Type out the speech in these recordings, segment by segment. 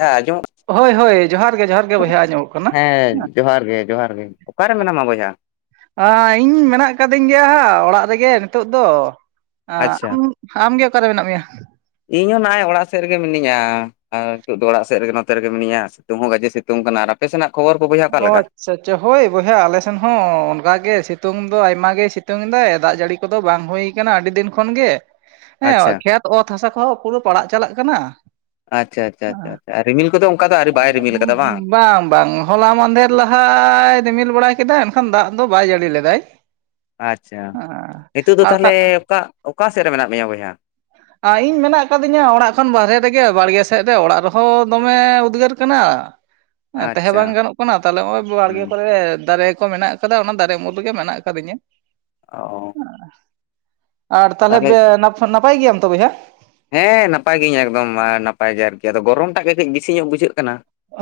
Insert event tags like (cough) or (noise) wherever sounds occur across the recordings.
ᱦᱮ ᱟᱡᱚᱢᱚᱜ ᱦᱳᱭ ᱦᱳᱭ ᱡᱚᱦᱟᱨ ᱜᱮ ᱡᱚᱦᱟᱨ ᱜᱮ ᱵᱚᱭᱦᱟ ᱟᱸᱡᱚᱢᱚᱜ ᱠᱟᱱᱟ ᱦᱮ ᱡᱚᱦᱟᱨ ᱜᱮ ᱡᱚᱦᱟᱨ ᱜᱮ ᱚᱠᱟᱨᱮ ᱢᱮᱱᱟᱢᱟ ᱵᱚᱭᱦᱟ ᱤᱧ ᱢᱮᱱᱟᱜ ᱠᱟᱫᱤᱧ ᱜᱮᱭᱟ ᱦᱟᱜ ᱚᱲᱟᱜ ᱨᱮᱜᱮ ᱱᱤᱛᱳᱜ ᱫᱚ ᱟᱪᱪᱷᱟ ᱟᱢᱜᱮ ᱚᱠᱟᱨᱮ ᱢᱮᱱᱟᱜ ᱢᱮᱭᱟ ᱤᱧ ᱦᱚᱸ ᱱᱚᱜ-ᱚᱭ ᱚᱲᱟᱜ ᱥᱮᱫ ᱨᱮᱜᱮ ᱢᱤᱱᱟᱹᱧᱟ ᱟᱨ ᱱᱤᱛᱚᱜ ᱫᱚ ᱚᱲᱟᱜ ᱥᱮᱫ ᱨᱮᱜᱮ ᱱᱚᱛᱮ ᱨᱮᱜᱮ ᱢᱤᱱᱟᱹᱧᱟ ᱥᱤᱛᱩᱝ ᱦᱚᱸ ᱜᱟᱡᱮ ᱥᱤᱛᱩᱝ ᱠᱟᱱᱟ ᱟᱨ ᱟᱯᱮ ᱥᱮᱱᱟᱜ ᱠᱷᱚᱵᱚᱨ ᱠᱚ ᱵᱚᱭᱦᱟ ᱚᱠᱟ ᱞᱮᱠᱟ? (unintelligible) ᱥᱮ ᱪᱮᱫ ᱦᱳᱭ ᱵᱚᱭᱦᱟ ᱟᱞᱮᱥᱮᱱ ᱦᱚᱸ ᱚᱱᱠᱟ ᱜᱮ ᱥᱤᱛᱩᱝ ᱫᱚ ᱟᱭᱢᱟ ᱜᱮ ᱥᱤᱛᱩᱝ ᱮᱫᱟᱭ ᱫᱟᱜ ᱡᱟᱹᱲᱤ ᱠᱚᱫᱚ ᱵᱟᱝ ᱦᱩᱭ ᱟᱠᱟᱱᱟ ᱟᱹᱰᱤ ᱫᱤᱱ ᱠᱷᱚᱱ ᱜᱮ ᱟᱪᱪᱷᱟ ᱦᱮᱸ ᱠᱷᱮᱛ ᱚᱛ ᱦᱟᱥᱟ ᱠᱚᱦᱚᱸ ᱯᱩᱨᱟᱹ ᱯᱟᱲᱟᱜ ᱪᱟᱞᱟᱜ ᱠᱟᱱᱟ ᱟᱪᱪᱷᱟ ᱟᱪᱪᱷᱟ ᱟᱪᱪᱷᱟ ᱟᱪᱪᱷᱟ ᱨᱤᱢᱤᱞ ᱠᱚᱫᱚ ᱚᱱᱠᱟ ᱫᱚ ᱟᱹᱶᱨᱤ ᱵᱟᱭ ᱨᱤᱢᱤᱞ ᱟᱠᱟᱫᱟ ᱵᱟᱝ ᱵᱟᱝ ᱵᱟᱝ ᱦᱚᱞᱟ ᱢᱟᱫᱷᱮᱨ ᱞᱟᱦᱟᱭ ᱨᱤᱢᱤᱞ ᱵᱟᱲᱟᱭ ᱠᱮᱫᱟ ᱮᱱᱠᱷᱟᱱ ᱫᱟᱜ ᱫᱚ ᱵᱟᱭ ᱡᱟᱹᱲᱤ ᱞᱮᱫᱟᱭ ᱟᱪᱪᱷᱟ ᱱᱤᱛᱚᱜ ᱫᱚ ᱟᱨ ᱛᱟ ᱛᱟᱦᱚᱞᱮ ᱚᱠᱟ ᱚᱠᱟ ᱥᱮᱫ ᱨᱮ ᱢᱮᱱᱟᱜ ᱢᱮᱭᱟ ᱵᱚᱭᱦᱟ ᱤᱧ ᱢᱮᱱᱟᱜ ᱟᱠᱟᱫᱤᱧᱟ ᱚᱲᱟᱜ ᱠᱷᱚᱱ ᱵᱟᱨᱦᱮ ᱨᱮᱜᱮ ᱵᱟᱲᱜᱮ ᱥᱮᱫ ᱨᱮ ᱚᱲᱟᱜ ᱨᱮᱦᱚᱸ ᱫᱚᱢᱮ ᱩᱫᱽᱜᱟᱹᱨ ᱠᱟᱱᱟ ᱦᱮᱸ ᱛᱟᱦᱮᱸ ᱟᱪᱪᱷᱟ ᱵᱟᱝ ᱛᱟᱦᱚᱞᱮ ᱱᱚᱜ-ᱚᱭ ᱵᱟᱲᱜᱮ ᱦᱩᱸ ᱠᱚᱨᱮ ᱫᱟᱨᱮ ᱠᱚ ᱢᱮᱱᱟᱜ ᱠᱟᱫᱟ ᱚᱱᱟ ᱫᱟᱨᱮ ᱩᱢᱩᱞ ᱨᱮᱜᱮ ᱢᱮᱱᱟᱜ ᱟᱠᱟᱫᱤᱧᱟ ᱚ ᱟᱨ ᱛᱟᱦᱚᱞᱮ ᱱᱟᱯᱟᱭ ᱜᱮᱭᱟᱢ ᱛᱚ ᱵᱚᱭᱦᱟ ᱦᱮᱸ ᱱᱟᱯᱟᱭ ᱜᱤᱭᱟᱹᱧ ᱮᱠᱫᱚᱢ ᱱᱟᱯᱟᱭ ᱜᱮ ᱟᱨᱠᱤ ᱟᱫᱚ ᱜᱚᱨᱚᱢ ᱴᱟᱜ ᱜᱮ ᱠᱟᱹᱡ ᱵᱮᱥᱤ ᱧᱚᱜ ᱵᱩᱡᱷᱟᱹᱜ ᱠᱟᱱᱟ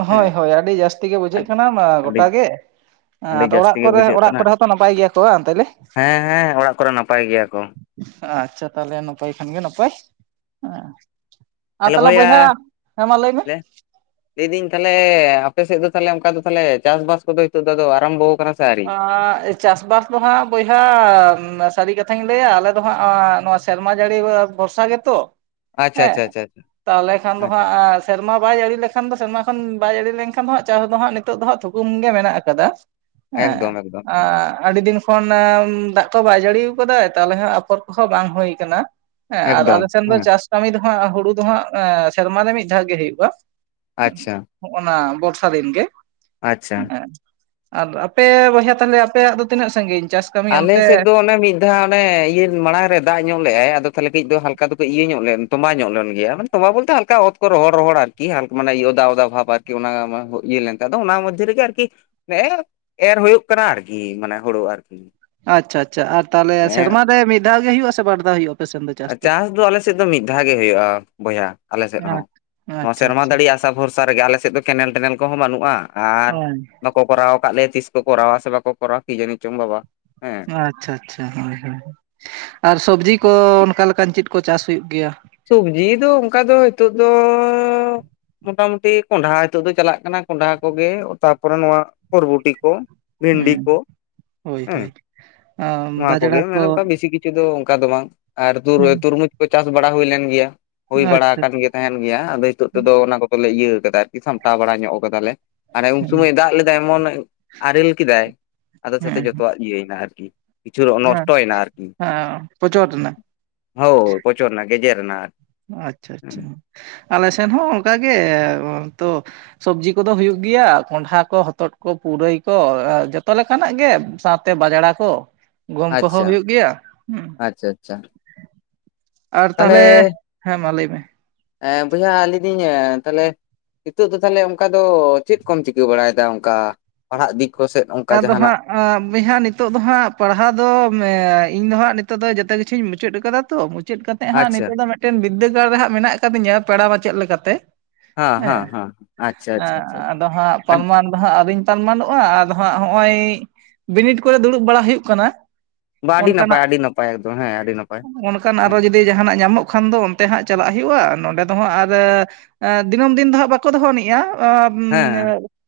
ᱦᱳᱭ ᱦᱮᱸ ᱦᱳᱭ ᱟᱹᱰᱤ ᱡᱟᱹᱥᱛᱤ ᱜᱮ ᱵᱩᱡᱷᱟᱹᱜ ᱠᱟᱱᱟ ᱢᱟ ᱟᱹᱰᱤ ᱜᱚᱴᱟ ᱜᱮ ᱦᱮ ᱟᱹᱰᱤ ᱟᱫᱚ ᱡᱟᱹᱥᱛᱤ ᱚᱲᱟᱜ ᱜᱮ ᱠᱚᱨᱮ ᱵᱩᱡᱷᱟᱹᱜ ᱚᱲᱟᱜ ᱠᱟᱱᱟ ᱠᱚᱨᱮ ᱦᱚᱸᱛᱚ ᱱᱟᱯᱟᱭ ᱜᱮᱭᱟ ᱠᱚ ᱛᱟᱦᱞᱮ ᱦᱮᱸ ᱦᱮᱸ ᱚᱲᱟᱜ ᱠᱚᱨᱮ ᱱᱟᱯᱟᱭ ᱜᱮᱭᱟ ᱠᱚ ᱟᱪᱪᱷᱟ ᱛᱟᱦᱞᱮ ᱱᱟᱯᱟᱭ ᱠᱷᱟᱱ ᱜᱮ ᱱᱟᱯᱟᱭ ᱦᱮᱸ ᱟᱨ ᱛᱟᱦᱚᱞᱮ ᱵᱚᱭᱦᱟ ᱦᱮᱸ ᱢᱟ ᱞᱟᱹᱭ ᱢᱮ᱾ ᱞᱟᱹᱭᱫᱟᱹᱧ ᱛᱟᱦᱞᱮ ᱟᱯᱮ ᱥᱮᱫ ᱫᱚ ᱛᱟᱦᱞᱮ ᱚᱱᱠᱟ ᱫᱚ ᱛᱟᱦᱞᱮ ᱪᱟᱥᱵᱟᱥ ᱠᱚᱫᱚ ᱱᱤᱛᱚᱜ ᱫᱚ ᱟᱨᱟᱢᱵᱚ ᱠᱟᱱᱟ᱾ ᱟᱜᱻᱻ ᱪᱟᱥᱵᱟᱥ ᱫᱚ ᱦᱟᱜ ᱵᱚᱭᱦᱟ ᱥᱟᱹᱨᱤ ᱠᱟᱛᱷᱟᱧ ᱞᱟᱹᱭᱟ ᱟᱞᱮᱫᱚ ᱦᱟᱜ ᱱᱚᱣᱟ ᱥᱮᱨᱢᱟ ᱡᱟᱹᱲᱤ ᱵᱷᱚᱨᱥᱟ ᱜᱮ ᱛᱚ ᱟᱪᱪᱷᱟ ᱦᱮᱸ ᱟᱪᱪᱷᱟ ᱟᱪᱪᱷᱟ ᱛᱟᱦᱚᱞᱮ ᱠᱷᱟᱱ ᱫᱚ ᱟᱪᱪᱷᱟ ᱦᱟᱜ᱾ ᱥᱮᱨᱢᱟ ᱵᱟᱭ ᱡᱟᱹᱲᱤ ᱞᱮᱠᱷᱟᱱ ᱫᱚ ᱥᱮᱨᱢᱟ ᱠᱷᱚᱱ ᱵᱟᱭ ᱡᱟᱹᱲᱤ ᱞᱮᱱᱠᱷᱟᱱ ᱫᱚ ᱪᱟᱥ ᱫᱚ ᱦᱟᱜ ᱱᱤᱛᱚᱜ ᱫᱚ ᱦᱟᱜ ᱛᱷᱩᱠᱟᱹᱢ ᱜᱮ ᱢᱮᱱᱟᱜ ᱟᱠᱟᱫᱟ᱾ ᱦᱮᱸ ᱮᱠᱫᱚᱢ ᱮᱠᱫᱚᱢ ᱟᱨ ᱟᱹᱰᱤ ᱫᱤᱱ ᱠᱷᱚᱱ ᱫᱟᱜ ᱠᱚ ᱵᱟᱭ ᱡᱟᱹᱲᱤᱭᱟ ᱟᱠᱟᱫᱟ ᱛᱟᱦᱟᱞᱮ ᱦᱚᱸ ᱟᱯᱷᱚᱨ ᱠᱚᱦᱚᱸ ᱵᱟᱝ ᱦᱩᱭ ᱟᱠᱟᱱᱟ᱾ ᱦᱮᱸ ᱟᱨ ᱮᱠᱫᱚᱢ ᱟᱞᱮ ᱥᱮᱱ ᱫᱚ ᱦᱮᱸ ᱪᱟᱥ ᱠᱟᱹᱢᱤ ᱫᱚ ᱦᱟᱜ ᱦᱩᱲᱩ ᱫᱚ ᱦᱟᱜ ᱥᱮᱨᱢᱟ ᱨᱮ ᱢᱤᱫ ᱫᱷᱟᱣ ᱜᱮ ᱦᱩᱭᱩᱜ-ᱟ᱾ ᱟᱪᱪᱷᱟ᱾ ᱦᱚᱜ-ᱚᱱᱟ ᱵᱚᱨᱥᱟ ᱫᱤᱱ ᱜᱮ ᱟᱪᱪᱷᱟ ᱦᱮᱸ ᱟᱨ ᱯᱮ ᱵᱚᱭᱦᱟ ᱛᱟᱦᱟᱞᱮ ᱟᱯᱮᱭᱟᱜ ᱫᱚ ᱛᱤᱱᱟᱹᱜ ᱥᱟᱺᱜᱤᱧ ᱪᱟᱥ? ᱠᱟᱹᱢᱤ ᱟᱞᱮ ᱚᱱᱛᱮ ᱥᱮᱫ ᱫᱚ ᱚᱱᱮ ᱢᱤᱫ ᱫᱷᱟᱣ ᱚᱱᱮ ᱤᱭᱟᱹ ᱢᱟᱲᱟᱝ ᱨᱮ ᱫᱟᱜ ᱧᱚᱜ ᱞᱮᱜᱟᱭ ᱟᱫᱚ ᱛᱟᱦᱟᱞᱮ ᱠᱟᱹᱡ ᱫᱚ ᱦᱟᱞᱠᱟ ᱫᱚ ᱠᱟᱹᱡ ᱤᱭᱟᱹ ᱧᱚᱜ ᱞᱮᱱ ᱛᱚᱵᱟ ᱧᱚᱜ ᱞᱮᱱ ᱜᱮᱭᱟ ᱢᱟᱱᱮ᱾ ᱚᱦᱟ ᱵᱚᱞᱛᱮ ᱦᱟᱞᱠᱟ ᱚᱛ ᱠᱚ ᱨᱚᱦᱚᱲ ᱨᱚᱦᱚᱲ ᱟᱨᱠᱤ ᱢᱟᱱᱮ ᱚᱫᱟ ᱚᱫᱟ ᱵᱷᱟᱵ ᱟᱨᱠᱤ ᱚᱱᱟ ᱤᱭᱟᱹ ᱞᱮᱱ ᱟᱫᱚ ᱚᱱᱟ ᱢᱚᱫᱽᱫᱷᱮ ᱟᱨᱠᱤ ᱱᱮᱮ ᱮᱨ ᱦᱩᱭᱩᱜ ᱠᱟᱱᱟ ᱟᱨᱠᱤ ᱢᱟᱱᱮ ᱦᱩᱲᱩ ᱟᱨᱠᱤ ᱾ ᱟᱪᱪᱷᱟ ᱟᱪᱪᱷᱟ ᱟᱨ ᱛᱟᱞᱦᱮ ᱥᱮᱨᱢᱟ ᱨᱮ ᱢᱤᱫ ᱫᱷᱟᱣ ᱜᱮ ᱦᱩᱭᱩᱜ ᱟ ᱥᱮ ᱵᱟᱨ ᱫᱷᱟᱣ ᱦᱩᱭᱩᱜ-ᱟ ᱟᱯᱮ ᱥᱮᱱ ᱫᱚ ᱪᱟᱥ ᱫᱚ? ᱟᱞᱮ ᱥᱮᱫ ᱫᱚ ᱢᱤᱫ ᱫᱷᱟᱣ ᱜᱮ ᱦᱩᱭᱩᱜᱼᱟ ᱵᱚᱭᱦᱟ ᱟᱞᱮᱥᱮᱫ ᱦᱚ ᱱᱚᱣᱟ ᱟᱪᱪᱷᱟ ᱥᱮᱨᱢᱟ ᱟᱪᱪᱷᱟ ᱫᱟᱲᱮᱭᱟᱜ ᱟᱥᱟ ᱵᱷᱚᱨᱥᱟ ᱨᱮᱜᱮ ᱟᱞᱮᱥᱮᱫ ᱫᱚ ᱠᱮᱱᱮᱞ ᱴᱮᱱᱮᱞ ᱠᱚᱦᱚ ᱵᱟᱹᱱᱩᱜ-ᱟ᱾ ᱟᱨ ᱦᱳᱭ ᱵᱟᱠᱚ ᱠᱚᱨᱟᱣ ᱟᱠᱟᱫ ᱞᱮᱭᱟ ᱛᱤᱥ ᱠᱚ ᱠᱚᱨᱟᱣᱟ ᱥᱮ ᱵᱟᱠᱚ ᱠᱚᱨᱟᱣᱟ ᱠᱤᱡᱟᱱᱤᱪᱚᱝ ᱵᱟᱵᱟ᱾ ᱦᱮᱸ ᱟᱪᱪᱷᱟ ᱟᱪᱪᱷᱟ ᱦᱳᱭ ᱦᱳᱭ ᱟᱨ ᱥᱚᱵᱽᱡᱤ ᱠᱚ ᱚᱱᱠᱟᱞᱮᱠᱟᱱ ᱪᱮᱫ ᱠᱚ ᱪᱟᱥ ᱦᱩᱭᱩᱜ ᱜᱮᱭᱟ? ᱥᱚᱵᱽᱡᱤ ᱫᱚ ᱚᱱᱠᱟ ᱫᱚ ᱱᱤᱛᱚᱜ ᱫᱚ ᱢᱚᱴᱟ ᱢᱩᱴᱤ ᱠᱚᱸᱰᱷᱟ ᱦᱤᱛᱚᱜ ᱫᱚ ᱪᱟᱞᱟᱜ ᱠᱟᱱᱟ ᱠᱚᱸᱰᱷᱟ ᱠᱚᱜᱮ ᱛᱟᱯᱚᱨᱮ ᱱᱚᱣᱟ ᱵᱚᱨᱵᱚᱴᱤ ᱠᱚ᱾ ᱵᱷᱤᱱᱰᱤ ᱦᱩᱸ ᱠᱚ ᱦᱳᱭ ᱦᱳᱭ ᱦᱮᱸ ᱱᱚᱣᱟ ᱵᱟᱡᱽᱲᱟ ᱠᱚᱜᱮ ᱠᱚ ᱢᱟᱱᱮ ᱚᱱᱠᱟ ᱵᱮᱥᱤ ᱠᱤᱪᱷᱩ ᱠᱤᱪᱩ ᱫᱚ ᱚᱱᱠᱟ ᱫᱚ ᱵᱟᱝ ᱟᱨ ᱦᱩᱸ ᱛᱩᱨᱢᱩᱡᱽ ᱠᱚ ᱪᱟᱥ ᱵᱟᱲᱟ ᱦᱩᱭ ᱞᱮᱱ ᱜᱮᱭᱟ ᱦᱩᱭ ᱵᱟᱲᱟ ᱟᱪᱪᱷᱟ ᱟᱠᱟᱱ ᱜᱮᱭᱟ᱾ ᱛᱟᱦᱮᱱ ᱜᱮᱭᱟ ᱟᱫᱚ ᱱᱤᱛᱚᱜ ᱛᱮᱫᱚ ᱚᱱᱟ ᱠᱚᱫᱚᱞᱮ ᱤᱭᱟᱹ ᱟᱠᱟᱫᱟ ᱟᱨᱠᱤ ᱥᱟᱢᱴᱟᱣ ᱵᱟᱲᱟ ᱧᱚᱜ ᱠᱟᱫᱟᱞᱮ᱾ ᱦᱟᱱᱮ ᱩᱱ ᱟᱪᱪᱷᱟ ᱥᱚᱢᱚᱭ ᱫᱟᱜ ᱞᱮᱫᱟᱭ ᱮᱢᱚᱱ ᱟᱨᱮᱞ ᱠᱮᱫᱟᱭ ᱟᱫᱚ ᱥᱟᱛᱮ ᱦᱮᱸ ᱡᱚᱛᱚᱣᱟᱜ ᱤᱭᱟᱹᱭᱱᱟ ᱟᱨᱠᱤ᱾ ᱠᱤᱪᱷᱩ ᱱᱚᱥᱴᱚᱭᱮᱱᱟ ᱟᱨᱠᱤ᱾ ᱦᱮᱸ ᱯᱚᱪᱚᱨ ᱨᱮᱱᱟᱜ ᱦᱳᱭ ᱯᱚᱪᱚᱨᱱᱟ ᱜᱮᱡᱮᱨᱱᱟ ᱟᱨ᱾ ᱟᱪᱪᱷᱟ ᱟᱪᱪᱷᱟ ᱟᱞᱮ ᱥᱮᱱ ᱦᱚᱸ ᱚᱱᱠᱟᱜᱮ ᱛᱚ ᱥᱚᱵᱽᱡᱤ ᱠᱚᱫᱚ ᱦᱩᱭᱩᱜ ᱜᱮᱭᱟ ᱠᱚᱸᱰᱷᱟ ᱠᱚ ᱦᱚᱛᱚᱫ ᱠᱚ ᱯᱩᱨᱟᱹᱭ ᱠᱚ ᱡᱚᱛᱚ ᱞᱮᱠᱟᱱᱟᱜ ᱜᱮ᱾ ᱛᱮ ᱵᱟᱡᱲᱟ ᱠᱚ ᱜᱚᱢ ᱠᱚᱦᱚᱸ ᱟᱪᱪᱷᱟ ᱦᱩᱭᱩᱜ ᱜᱮᱭᱟ ᱦᱩᱸ᱾ ᱟᱪᱪᱷᱟ ᱟᱪᱪᱷᱟ ᱟᱨ ᱛᱟᱦᱚᱞᱮ ᱦᱮᱸ ᱢᱟ ᱞᱟᱹᱭ ᱢᱮ᱾ ᱮ ᱵᱚᱭᱦᱟ ᱞᱟᱹᱭ ᱫᱤᱧ ᱛᱟᱦᱚᱞᱮ ᱱᱤᱛᱚᱜ ᱫᱚ ᱛᱟᱦᱟᱞᱮ ᱚᱱᱠᱟ ᱫᱚ ᱪᱮᱫ ᱠᱚᱢ ᱪᱤᱠᱟᱹ ᱵᱟᱲᱟᱭᱮᱫᱟ ᱚᱱᱠᱟ ᱯᱟᱲᱦᱟᱜ ᱫᱤᱠ ᱠᱚ ᱥᱮᱫ ᱚᱱᱠᱟ ᱟᱫᱚ ᱡᱟᱦᱟᱱᱟᱜ? ᱦᱟᱸᱜ ᱵᱚᱭᱦᱟ ᱱᱤᱛᱚᱜ ᱫᱚ ᱦᱟᱜ ᱯᱟᱲᱦᱟᱣ ᱫᱚ ᱤᱧ ᱫᱚ ᱦᱟᱜ ᱱᱤᱛᱚᱜ ᱫᱚ ᱡᱚᱛᱚ ᱠᱤᱪᱷᱩᱧ ᱢᱩᱪᱟᱹᱫ ᱠᱟᱫᱟ ᱛᱚ᱾ ᱢᱚᱪᱮᱫ ᱠᱟᱛᱮᱫ ᱦᱟᱜ ᱟᱪᱪᱷᱟ ᱱᱤᱛᱚᱜ ᱫᱚ ᱢᱤᱫᱴᱮᱱ ᱵᱤᱫᱽᱫᱟᱹᱜᱟᱲ ᱨᱮ ᱦᱟᱜ ᱢᱮᱱᱟᱜ ᱟᱠᱟᱫᱤᱧᱟ ᱯᱮᱲᱟ ᱢᱟᱪᱮᱫ ᱞᱮᱠᱟᱛᱮ᱾ ᱦᱟᱸ ᱦᱟᱸ ᱟᱪᱪᱷᱟ ᱟᱪᱪᱷᱟ ᱟᱪᱷᱟ ᱫᱚ ᱦᱟᱜ ᱯᱟᱨᱢᱟᱱᱴ ᱫᱚ ᱦᱟᱜ ᱟᱣᱨᱤᱧ ᱯᱟᱨᱢᱟᱱᱴᱚᱜ-ᱟ ᱟᱫᱚ ᱦᱟᱜ ᱱᱚᱜ-ᱚᱭ ᱵᱤᱱᱤᱰ ᱠᱚᱨᱮ ᱫᱩᱲᱩᱵ ᱵᱟᱲᱟ ᱦᱩᱭᱩᱜ ᱠᱟᱱᱟ᱾ ᱵᱟ ᱟᱹᱰᱤ ᱱᱟᱯᱟᱭ ᱚᱱᱠᱟᱱᱟᱜ ᱟᱹᱰᱤ ᱱᱟᱯᱟᱭ ᱮᱠᱫᱚᱢ ᱦᱮ ᱟᱹᱰᱤ ᱱᱟᱯᱟᱭ ᱚᱱᱠᱟᱱ ᱟᱨᱚ ᱦᱮᱸ᱾ ᱡᱩᱫᱤ ᱡᱟᱦᱟᱱᱟᱜ ᱧᱟᱢᱚᱜ ᱠᱷᱟᱱ ᱫᱚ ᱚᱱᱛᱮ ᱦᱟᱜ ᱪᱟᱞᱟᱜ ᱦᱩᱭᱩᱜ-ᱟ ᱱᱚᱸᱰᱮ ᱫᱚ ᱦᱟᱜ ᱟᱨ ᱮ ᱫᱤᱱᱟᱹᱢ ᱫᱤᱱ ᱫᱚ ᱦᱟᱸᱜ ᱵᱟᱠᱚ ᱫᱚᱦᱚ ᱮᱱᱤᱡ-ᱟ᱾ ᱦᱮᱸ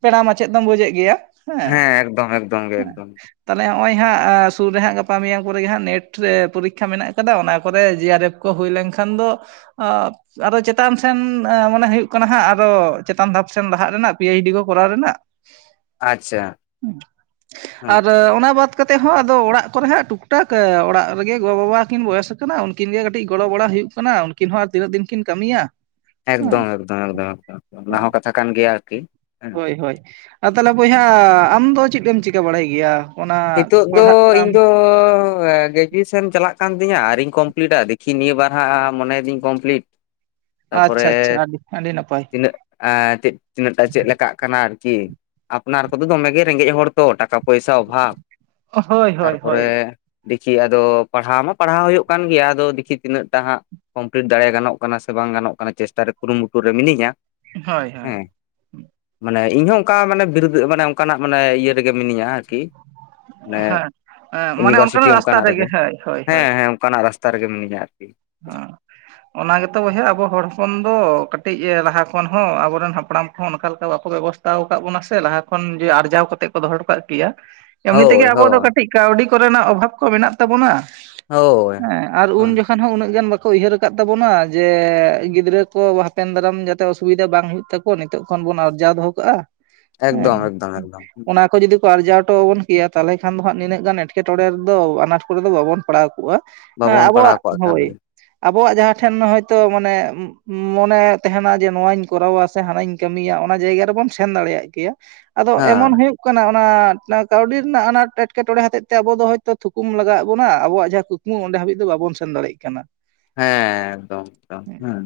ᱯᱮᱲᱟ ᱢᱟᱪᱮᱫ ᱫᱚᱢ ᱵᱩᱡᱮᱫ ᱜᱮᱭᱟ ᱦᱮᱸ ᱮᱠᱫᱚᱢ ᱮᱠᱫᱚᱢ ᱜᱮ ᱮᱠᱫᱚᱢ ᱦᱮᱸ᱾ ᱛᱟᱦᱟᱞᱮ ᱱᱚᱜ-ᱚᱭ ᱦᱟᱸᱜ ᱥᱩᱨ ᱨᱮ ᱦᱟᱸᱜ ᱜᱟᱯᱟ ᱢᱮᱭᱟᱝ ᱠᱚᱨᱮᱜᱮ ᱦᱟᱸᱜ ᱱᱮᱴ ᱯᱚᱨᱤᱠᱠᱷᱟ ᱢᱮᱱᱟᱜ ᱠᱟᱫᱟ ᱚᱱᱟ ᱠᱚᱨᱮ ᱡᱤ ᱟᱨ ᱮᱯᱷ ᱠᱚ ᱦᱩᱭ ᱞᱮᱱᱠᱷᱟᱱ ᱫᱚ ᱟᱨᱚ ᱪᱮᱛᱟᱱ ᱥᱮᱱ ᱢᱟᱱᱮ ᱦᱩᱭᱩᱜ ᱠᱟᱱᱟ ᱦᱟᱸᱜ ᱟᱨᱚ ᱪᱮᱛᱟᱱ ᱫᱷᱟᱯ ᱥᱮᱱ ᱞᱟᱦᱟᱜ ᱨᱮᱱᱟᱜ ᱯᱤ ᱮᱤᱪ ᱰᱤ ᱠᱚ ᱠᱚᱨᱟᱣ ᱨᱮᱱᱟᱜ᱾ ᱟᱪᱪᱷᱟ ᱦᱮᱸ ᱟᱨ ᱚᱱᱟ ᱵᱟᱫ ᱠᱟᱛᱮᱫ ᱦᱚᱸ ᱟᱫᱚ ᱚᱲᱟᱜ ᱠᱚᱨᱮ ᱦᱟᱜ ᱴᱩᱠᱴᱟᱠ ᱚᱲᱟᱜ ᱨᱮᱜᱮ ᱜᱳ ᱵᱟᱵᱟ ᱠᱤᱱ ᱵᱚᱭᱚᱥ ᱟᱠᱟᱱᱟ ᱩᱱᱠᱤᱱ ᱜᱮ ᱠᱟᱹᱴᱤᱡ ᱜᱚᱲᱚ ᱵᱟᱲᱟ ᱦᱩᱭᱩᱜ ᱠᱟᱱᱟ ᱠᱟᱱᱟ ᱩᱱᱠᱤᱱ ᱦᱚᱸ ᱟᱨ ᱛᱤᱱᱟᱹᱜ ᱫᱤᱱ ᱠᱤᱱ ᱠᱟᱹᱢᱤᱭᱟ ᱦᱮᱸ ᱮᱠᱫᱚᱢ ᱮᱠᱫᱚᱢ ᱮᱠᱫᱚᱢ ᱚᱠᱫᱚᱢ ᱚᱱᱟ ᱦᱮᱸ ᱦᱚᱸ ᱠᱟᱛᱷᱟ ᱠᱟᱱ ᱜᱮᱭᱟ ᱟᱨᱠᱤ ᱦᱮᱸ ᱦᱳᱭ ᱦᱳᱭ ᱟᱨ ᱛᱟᱦᱚᱞᱮ ᱵᱚᱭᱦᱟ ᱟᱢ ᱫᱚ ᱪᱮᱫ ᱮᱢ ᱪᱤᱠᱟᱹ ᱵᱟᱲᱟᱭ ᱜᱮᱭᱟ ᱚᱱᱟ ᱱᱤᱛᱚᱜ ᱫᱚ ᱯᱟᱲᱦᱟᱜ ᱤᱧ ᱠᱟᱱᱟᱢ ᱫᱚ ᱜᱮᱼᱼ ᱜᱨᱮᱡᱩᱭᱮᱥᱮᱱ ᱪᱟᱞᱟᱜ ᱠᱟᱱ ᱛᱤᱧᱟᱹ ᱟᱹᱣᱨᱤᱧ ᱠᱚᱢᱯᱞᱤᱴᱟ ᱫᱮᱠᱷᱤ ᱱᱤᱭᱟᱹ ᱵᱟᱨ ᱦᱟᱸᱜ ᱢᱚᱱᱮᱭᱮᱫᱤᱧ ᱠᱚᱢᱯᱞᱤᱴ ᱛᱟᱯᱚᱨᱮ ᱟᱪᱪᱷᱟ ᱟᱪᱪᱷᱟ ᱟᱹᱰᱤ ᱟᱹᱰᱤ ᱱᱟᱯᱟᱭ ᱛᱤᱱᱟᱹᱜᱼᱼ ᱮᱸᱻ ᱪᱮᱫ ᱛᱤᱱᱟᱹᱜ ᱴᱟᱜ ᱪᱮᱫ ᱞᱮᱠᱟᱜ ᱠᱟᱱᱟ ᱟᱨᱠᱤ ᱟᱯᱱᱟᱨ ᱠᱚᱫᱚ ᱫᱚᱢᱮ ᱜᱮ ᱨᱮᱸᱜᱮᱡ ᱦᱚᱲ ᱛᱚ ᱴᱟᱠᱟ ᱯᱚᱭᱥᱟ ᱚᱵᱷᱟᱵᱽ ᱦᱳᱭ ᱦᱳᱭ ᱛᱟᱨᱯᱚᱨᱮ ᱦᱳᱭ ᱫᱮᱠᱷᱤ ᱟᱫᱚ ᱯᱟᱲᱦᱟᱣ ᱢᱟ ᱯᱟᱲᱦᱟᱣ ᱦᱩᱭᱩᱜ ᱠᱟᱱ ᱜᱮᱭᱟ ᱟᱫᱚ ᱫᱮᱠᱷᱤ ᱛᱤᱱᱟᱹᱜ ᱴᱟᱜ ᱦᱟᱸᱜ ᱠᱚᱢᱯᱞᱤᱴ ᱫᱟᱲᱮ ᱜᱟᱱᱚᱜ ᱠᱟᱱᱟ ᱥᱮ ᱵᱟᱝ ᱜᱟᱱᱚᱜ ᱠᱟᱱᱟ ᱪᱮᱥᱴᱟ ᱠᱩᱨᱩᱢᱩᱴᱩ ᱨᱮ ᱢᱤᱱᱟᱹᱧᱟ ᱦᱳᱭ ᱦᱳᱭ ᱦᱮᱸᱻ ᱢᱟᱱᱮ ᱤᱧ ᱦᱚᱸ ᱚᱱᱠᱟ ᱢᱟᱱᱮ ᱵᱤᱨᱫᱟᱹ ᱢᱟᱱᱮ ᱚᱱᱠᱟᱱᱟᱜ ᱢᱟᱱᱮ ᱤᱭᱟᱹ ᱨᱮᱜᱮ ᱢᱤᱱᱟᱹᱧᱟ ᱟᱨᱠᱤ ᱢᱟᱱᱮ ᱦᱮᱸ ᱦᱮᱸ ᱢᱟᱱᱮ ᱤᱱᱤᱵᱷᱟᱨᱥᱤᱴᱤ ᱨᱟᱥᱛᱟ ᱚᱱᱠᱟᱱᱟᱜ ᱨᱮᱜᱮ ᱦᱳᱭ ᱦᱳᱭ ᱦᱳᱭ ᱦᱮᱸ ᱦᱮᱸ ᱚᱱᱠᱟᱱᱟᱜ ᱨᱟᱥᱛᱟ ᱨᱮᱜᱮ ᱢᱤᱱᱟᱹᱧᱟ ᱟᱨᱠᱤ (unintelligible) ᱚᱱᱟ ᱜᱮᱛᱚ ᱵᱚᱭᱦᱟ ᱟᱵᱚ ᱦᱚᱲ ᱦᱚᱯᱚᱱ ᱫᱚ ᱠᱟᱹᱴᱤᱡ ᱞᱟᱦᱟ ᱠᱷᱚᱱ ᱦᱚᱸ ᱟᱵᱚ ᱨᱮᱱ ᱦᱟᱯᱲᱟᱢ ᱠᱚᱦᱚᱸ ᱚᱱᱠᱟ ᱞᱮᱠᱟ ᱵᱟᱠᱚ ᱵᱮᱵᱚᱥᱛᱷᱟ ᱟᱠᱟᱫ ᱵᱚᱱᱟ ᱥᱮ ᱞᱟᱦᱟ ᱠᱷᱚᱱ ᱡᱮ ᱟᱨᱡᱟᱣ ᱠᱟᱛᱮᱫ ᱠᱚ ᱫᱚᱦᱚ ᱚᱴᱚ ᱠᱟᱜ ᱠᱮᱭᱟ ᱮᱢᱱᱤ ᱛᱮᱜᱮ ᱦᱳᱭ ᱟᱵᱚ ᱫᱚ ᱦᱳᱭ ᱠᱟᱹᱴᱤᱡ ᱠᱟᱹᱣᱰᱤ ᱠᱚ ᱨᱮᱱᱟᱜ ᱚᱵᱷᱟᱵᱽ ᱠᱚ ᱢᱮᱱᱟᱜ ᱛᱟᱵᱚᱱᱟ ᱦᱳᱭ ᱦᱮᱸ ᱟᱨ ᱩᱱ ᱦᱮᱸ ᱡᱚᱠᱷᱚᱱ ᱦᱚᱸ ᱩᱱᱟᱹᱜ ᱟᱹᱰᱤ ᱜᱟᱱ ᱵᱟᱠᱚ ᱩᱭᱦᱟᱹᱨ ᱟᱠᱟᱫ ᱛᱟᱵᱚᱱᱟ ᱡᱮ ᱜᱤᱫᱽᱨᱟᱹ ᱠᱚ ᱦᱟᱯᱮᱱ ᱫᱟᱨᱟᱢ ᱡᱟᱛᱮ ᱚᱥᱩᱵᱤᱫᱟ ᱵᱟᱝ ᱦᱩᱭᱩᱜ ᱛᱟᱠᱚ ᱱᱤᱛᱚᱜ ᱠᱷᱚᱱ ᱵᱚᱱ ᱟᱨᱡᱟᱣ ᱫᱚᱦᱚ ᱠᱟᱜ-ᱟ ᱦᱮᱸ ᱮᱠᱫᱚᱢ ᱮᱠᱫᱚᱢ ᱮᱠᱫᱚᱢ ᱚᱱᱟ ᱠᱚ ᱡᱩᱫᱤ ᱠᱚ ᱟᱨᱡᱟᱣ ᱚᱴᱚ ᱟᱵᱚᱱ ᱠᱮᱭᱟ ᱛᱟᱦᱚᱞᱮ ᱠᱷᱟᱱ ᱫᱚ ᱦᱟᱸᱜ ᱱᱤᱱᱟᱹᱜ ᱜᱟᱱ ᱮᱴᱠᱮᱴᱚᱬᱮ ᱨᱮ ᱫᱚ ᱟᱱᱟᱴ ᱠᱚᱨᱮ ᱫᱚ ᱵᱟᱵᱚᱱ ᱯᱟᱲᱟᱣ ᱠᱚᱜ-ᱟ ᱮᱸᱻ ᱵᱟᱵᱚᱱ ᱟᱵᱚᱣᱟᱜ ᱯᱟᱲᱟᱣ ᱠᱚᱜᱼᱟ ᱮᱠᱟᱞ ᱦᱳᱭ ᱜᱮ ᱟᱵᱚᱣᱟᱜ ᱡᱟᱦᱟᱸ ᱴᱷᱮᱱ ᱦᱚᱭ ᱛᱚ ᱢᱟᱱᱮ ᱢᱚᱱᱮ ᱛᱟᱦᱮᱱᱟ ᱡᱮ ᱱᱚᱣᱟᱧ ᱠᱚᱨᱟᱣᱟ ᱥᱮ ᱥᱮ ᱦᱟᱱᱟᱹᱧ ᱠᱟᱹᱢᱤᱭᱟ ᱚᱱᱟ ᱡᱟᱭᱜᱟ ᱨᱮᱵᱚᱱ ᱥᱮᱱ ᱫᱟᱲᱮᱭᱟᱜ ᱜᱮᱭᱟ ᱟᱫᱚ ᱮᱢᱚᱱ ᱦᱮᱸ ᱦᱩᱭᱩᱜ ᱠᱟᱱᱟ ᱚᱱᱟ ᱠᱟᱹᱣᱰᱤ ᱨᱮᱱᱟᱜ ᱟᱱᱟᱴ ᱮᱴᱠᱮᱴᱚᱬᱮ ᱦᱚᱛᱮᱫ ᱛᱮ ᱟᱵᱚ ᱫᱚ ᱦᱳᱭᱛᱳ ᱛᱷᱩᱠᱩᱢ ᱞᱟᱜᱟᱣᱚᱜ ᱵᱚᱱᱟ ᱟᱵᱚᱣᱟᱜ ᱡᱟᱦᱟᱸ ᱠᱩᱠᱢᱩ ᱚᱸᱰᱮ ᱦᱟᱹᱵᱤᱡ ᱫᱚ ᱵᱟᱵᱚᱱ ᱥᱮᱱ ᱫᱟᱲᱮᱭᱟᱜ ᱠᱟᱱᱟ ᱦᱮᱸ ᱮᱠᱫᱚᱢ ᱮᱠᱫᱚᱢ ᱦᱮᱸ